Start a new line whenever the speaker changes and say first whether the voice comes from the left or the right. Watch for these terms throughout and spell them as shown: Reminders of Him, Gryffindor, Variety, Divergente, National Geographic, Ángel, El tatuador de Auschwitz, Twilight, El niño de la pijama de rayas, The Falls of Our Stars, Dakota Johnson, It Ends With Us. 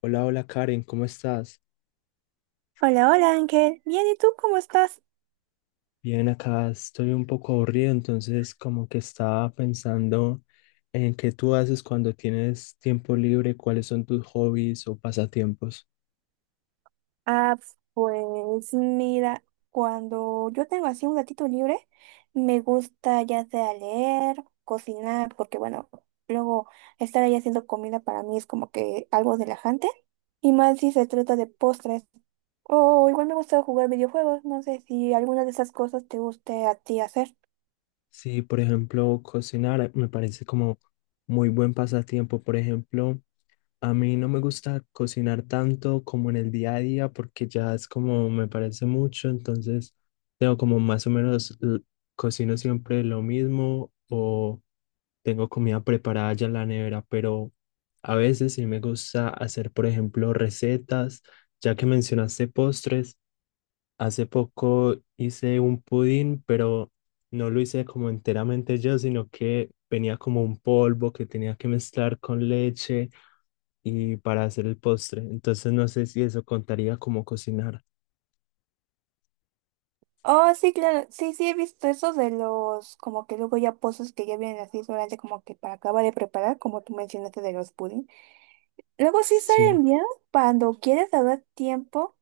left: Hola, hola Karen, ¿cómo estás?
right: Hola, hola Ángel. Bien, ¿y tú cómo estás?
left: Bien, acá estoy un poco aburrido, entonces como que estaba pensando en qué tú haces cuando tienes tiempo libre, cuáles son tus hobbies o pasatiempos.
right: Ah, pues mira, cuando yo tengo así un ratito libre, me gusta ya sea leer, cocinar, porque bueno, luego estar ahí haciendo comida para mí es como que algo relajante. Y más si se trata de postres. O igual me gusta jugar videojuegos. No sé si alguna de esas cosas te guste a ti hacer.
left: Sí, por ejemplo, cocinar me parece como muy buen pasatiempo. Por ejemplo, a mí no me gusta cocinar tanto como en el día a día porque ya es como me parece mucho, entonces tengo como más o menos cocino siempre lo mismo o tengo comida preparada ya en la nevera, pero a veces sí me gusta hacer, por ejemplo, recetas, ya que mencionaste postres, hace poco hice un pudín, pero no lo hice como enteramente yo, sino que venía como un polvo que tenía que mezclar con leche y para hacer el postre. Entonces no sé si eso contaría como cocinar.
right: Oh, sí, claro. Sí, sí, he visto eso de los, como que luego ya pozos que ya vienen así solamente como que para acabar de preparar, como tú mencionaste de los pudding. Luego sí
left: Sí.
right: salen bien cuando quieres dar tiempo,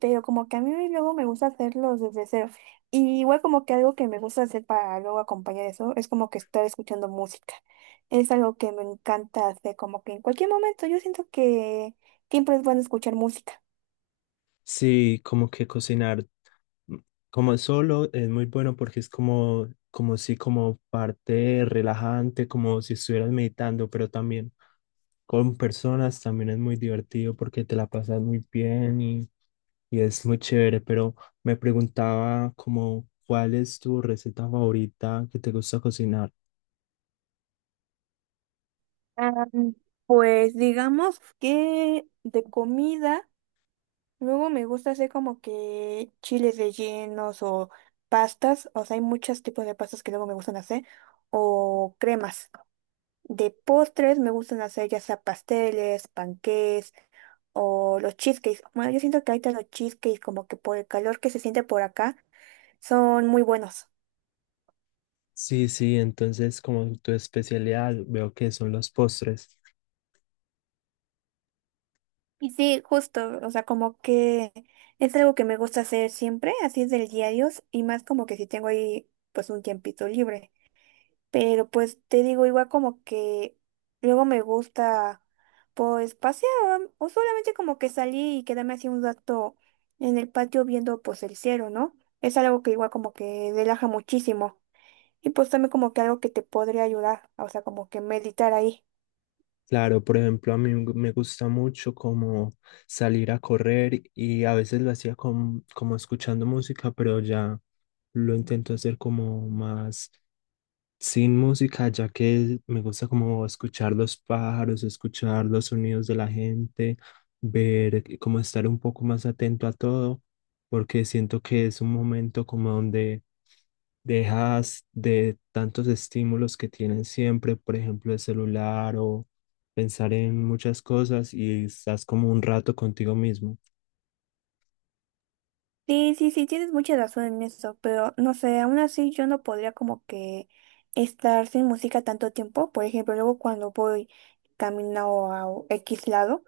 right: pero como que a mí luego me gusta hacerlos desde cero. Y igual como que algo que me gusta hacer para luego acompañar eso es como que estar escuchando música. Es algo que me encanta hacer, como que en cualquier momento yo siento que siempre es bueno escuchar música.
left: Sí, como que cocinar mm, como solo es muy bueno porque es como, como si como parte relajante, como si estuvieras meditando, pero también con personas también es muy divertido porque te la pasas muy bien y es muy chévere, pero me preguntaba como cuál es tu receta favorita que te gusta cocinar.
right: Ah, pues digamos que de comida. Luego me gusta hacer como que chiles rellenos o pastas, o sea, hay muchos tipos de pastas que luego me gustan hacer, o cremas. De postres me gustan hacer ya sea pasteles, panqués o los cheesecakes. Bueno, yo siento que ahorita los cheesecakes como que por el calor que se siente por acá son muy buenos.
left: Sí, sí, entonces como tu especialidad veo que son los postres.
right: Y sí, justo, o sea, como que es algo que me gusta hacer siempre, así es del diario, y más como que si tengo ahí pues un tiempito libre. Pero pues te digo, igual como que luego me gusta pues pasear o solamente como que salir y quedarme así un rato en el patio viendo pues el cielo, ¿no? Es algo que igual como que relaja muchísimo y pues también como que algo que te podría ayudar, o sea, como que meditar ahí.
left: Claro, por ejemplo, a mí me gusta mucho como salir a correr y a veces lo hacía como escuchando música, pero ya lo intento hacer como más sin música, ya que me gusta como escuchar los pájaros, escuchar los sonidos de la gente, ver, como estar un poco más atento a todo, porque siento que es un momento como donde dejas de tantos estímulos que tienen siempre, por ejemplo, el celular o pensar en muchas cosas y estás como un rato contigo mismo.
right: Sí, sí, sí, tienes mucha razón en eso, pero no sé, aún así yo no podría como que estar sin música tanto tiempo. Por ejemplo, luego cuando voy camino a X lado.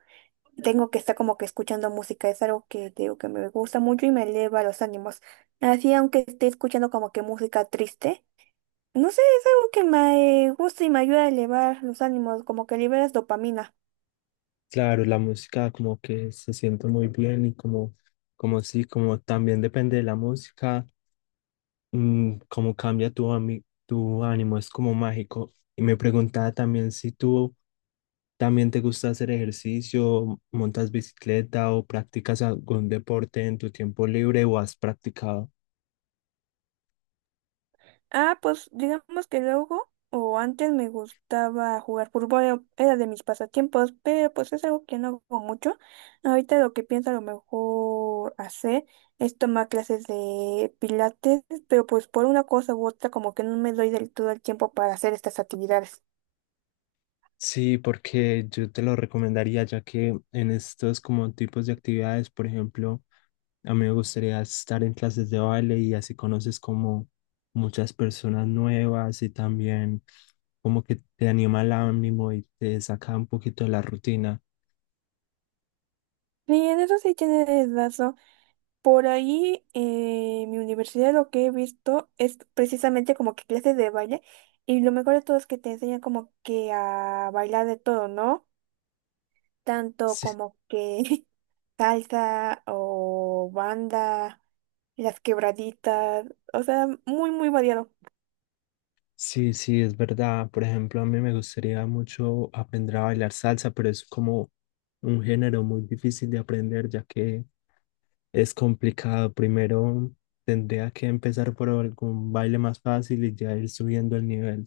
right: Tengo que estar como que escuchando música, es algo que te digo que me gusta mucho y me eleva los ánimos. Así aunque esté escuchando como que música triste, no sé, es algo que me gusta y me ayuda a elevar los ánimos, como que liberas dopamina.
left: Claro, la música como que se siente muy bien y como, como sí, como también depende de la música. Cómo cambia tu, tu ánimo, es como mágico. Y me preguntaba también si tú también te gusta hacer ejercicio, montas bicicleta o practicas algún deporte en tu tiempo libre o has practicado.
right: Ah, pues digamos que luego o antes me gustaba jugar fútbol, era de mis pasatiempos, pero pues es algo que no hago mucho. Ahorita lo que pienso a lo mejor hacer es tomar clases de pilates, pero pues por una cosa u otra como que no me doy del todo el tiempo para hacer estas actividades.
left: Sí, porque yo te lo recomendaría ya que en estos como tipos de actividades, por ejemplo, a mí me gustaría estar en clases de baile y así conoces como muchas personas nuevas y también como que te anima el ánimo y te saca un poquito de la rutina.
right: Y en eso sí tienes razón. Por ahí mi universidad lo que he visto es precisamente como que clases de baile y lo mejor de todo es que te enseñan como que a bailar de todo, ¿no? Tanto
left: Sí,
right: como que salsa o banda, las quebraditas, o sea, muy, muy variado.
left: sí, sí, es verdad. Por ejemplo, a mí me gustaría mucho aprender a bailar salsa, pero es como un género muy difícil de aprender ya que es complicado. Primero tendría que empezar por algún baile más fácil y ya ir subiendo el nivel.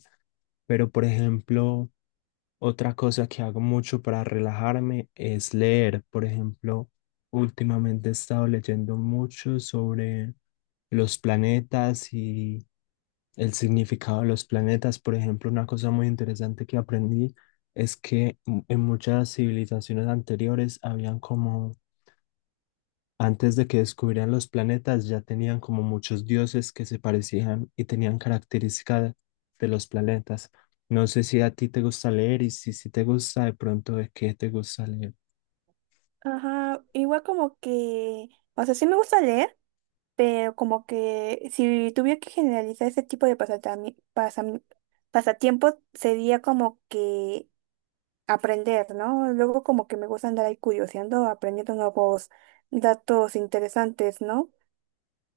left: Pero, por ejemplo, otra cosa que hago mucho para relajarme es leer. Por ejemplo, últimamente he estado leyendo mucho sobre los planetas y el significado de los planetas. Por ejemplo, una cosa muy interesante que aprendí es que en muchas civilizaciones anteriores habían como antes de que descubrieran los planetas, ya tenían como muchos dioses que se parecían y tenían características de los planetas. No sé si a ti te gusta leer y si te gusta, de pronto, ¿de qué te gusta leer?
right: Ajá, igual como que, o sea, sí me gusta leer, pero como que si tuviera que generalizar ese tipo de pasatiempos, sería como que aprender, ¿no? Luego como que me gusta andar ahí curioseando, aprendiendo nuevos datos interesantes, ¿no?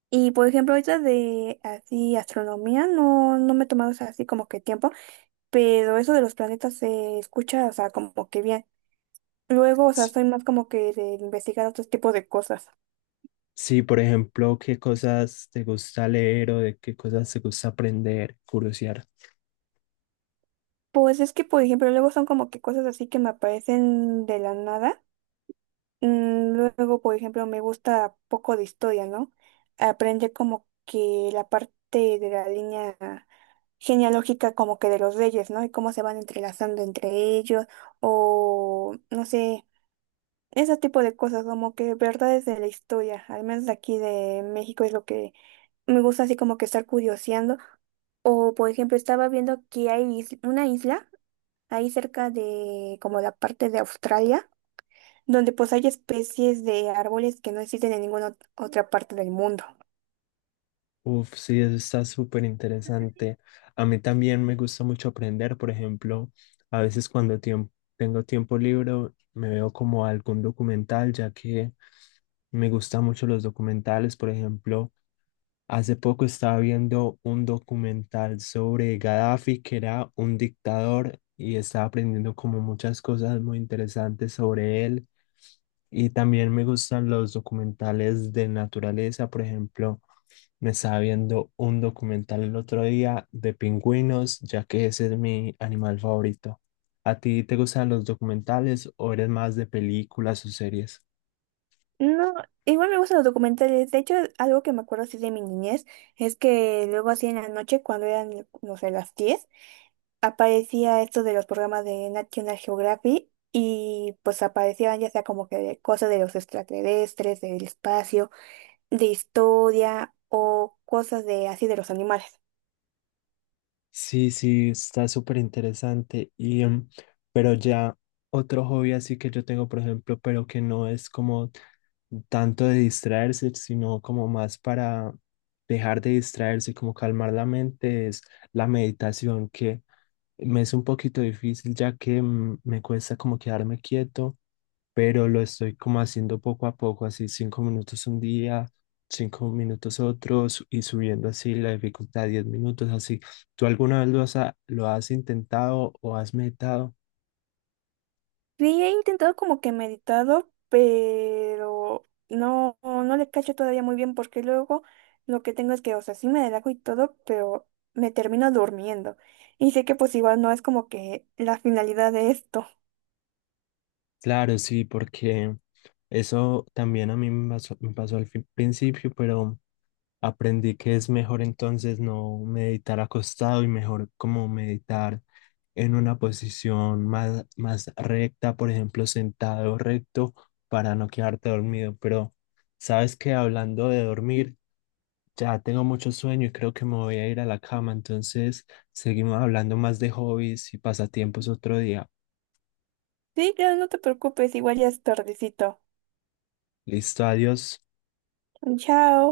right: Y por ejemplo, ahorita de así astronomía no, no me he tomado, o sea, así como que tiempo, pero eso de los planetas se escucha, o sea, como que bien. Luego, o sea,
left: S-
right: soy más como que de investigar otros tipos de cosas.
left: Sí, por ejemplo, ¿qué cosas te gusta leer o de qué cosas te gusta aprender, curiosear?
right: Pues es que, por ejemplo, luego son como que cosas así que me aparecen de la nada. Luego, por ejemplo, me gusta poco de historia, ¿no? Aprender como que la parte de la línea genealógica como que de los reyes, ¿no? Y cómo se van entrelazando entre ellos o no sé, ese tipo de cosas, como que verdades de la historia, al menos de aquí de México, es lo que me gusta así como que estar curioseando. O, por ejemplo, estaba viendo que hay una isla ahí cerca de como la parte de Australia donde pues hay especies de árboles que no existen en ninguna otra parte del mundo.
left: Uf, sí, eso está súper interesante. A mí también me gusta mucho aprender, por ejemplo, a veces cuando tengo tiempo libre me veo como algún documental, ya que me gustan mucho los documentales. Por ejemplo, hace poco estaba viendo un documental sobre Gaddafi, que era un dictador, y estaba aprendiendo como muchas cosas muy interesantes sobre él. Y también me gustan los documentales de naturaleza, por ejemplo. Me estaba viendo un documental el otro día de pingüinos, ya que ese es mi animal favorito. ¿A ti te gustan los documentales o eres más de películas o series?
right: No, igual me gustan los documentales. De hecho, algo que me acuerdo así de mi niñez es que luego así en la noche, cuando eran, no sé, las 10, aparecía esto de los programas de National Geographic y pues aparecían ya sea como que de cosas de los extraterrestres, del espacio, de historia o cosas de así de los animales.
left: Sí, sí, está súper interesante. Y, pero ya otro hobby así que yo tengo, por ejemplo, pero que no es como tanto de distraerse, sino como más para dejar de distraerse, como calmar la mente, es la meditación, que me es un poquito difícil ya que me cuesta como quedarme quieto, pero lo estoy como haciendo poco a poco, así 5 minutos un día, 5 minutos otros y subiendo así la dificultad, 10 minutos así. ¿Tú alguna vez lo has, lo has intentado o has meditado?
right: Sí, he intentado como que meditado, pero no, no le cacho todavía muy bien porque luego lo que tengo es que, o sea, sí me relajo y todo, pero me termino durmiendo. Y sé que pues igual no es como que la finalidad de esto.
left: Claro, sí, porque eso también a mí me pasó al principio, pero aprendí que es mejor entonces no meditar acostado y mejor como meditar en una posición más, más recta, por ejemplo, sentado recto para no quedarte dormido. Pero sabes que hablando de dormir, ya tengo mucho sueño y creo que me voy a ir a la cama. Entonces, seguimos hablando más de hobbies y pasatiempos otro día.
right: Sí, claro, no te preocupes, igual ya es tardecito.
left: Listo, adiós.
right: Chao.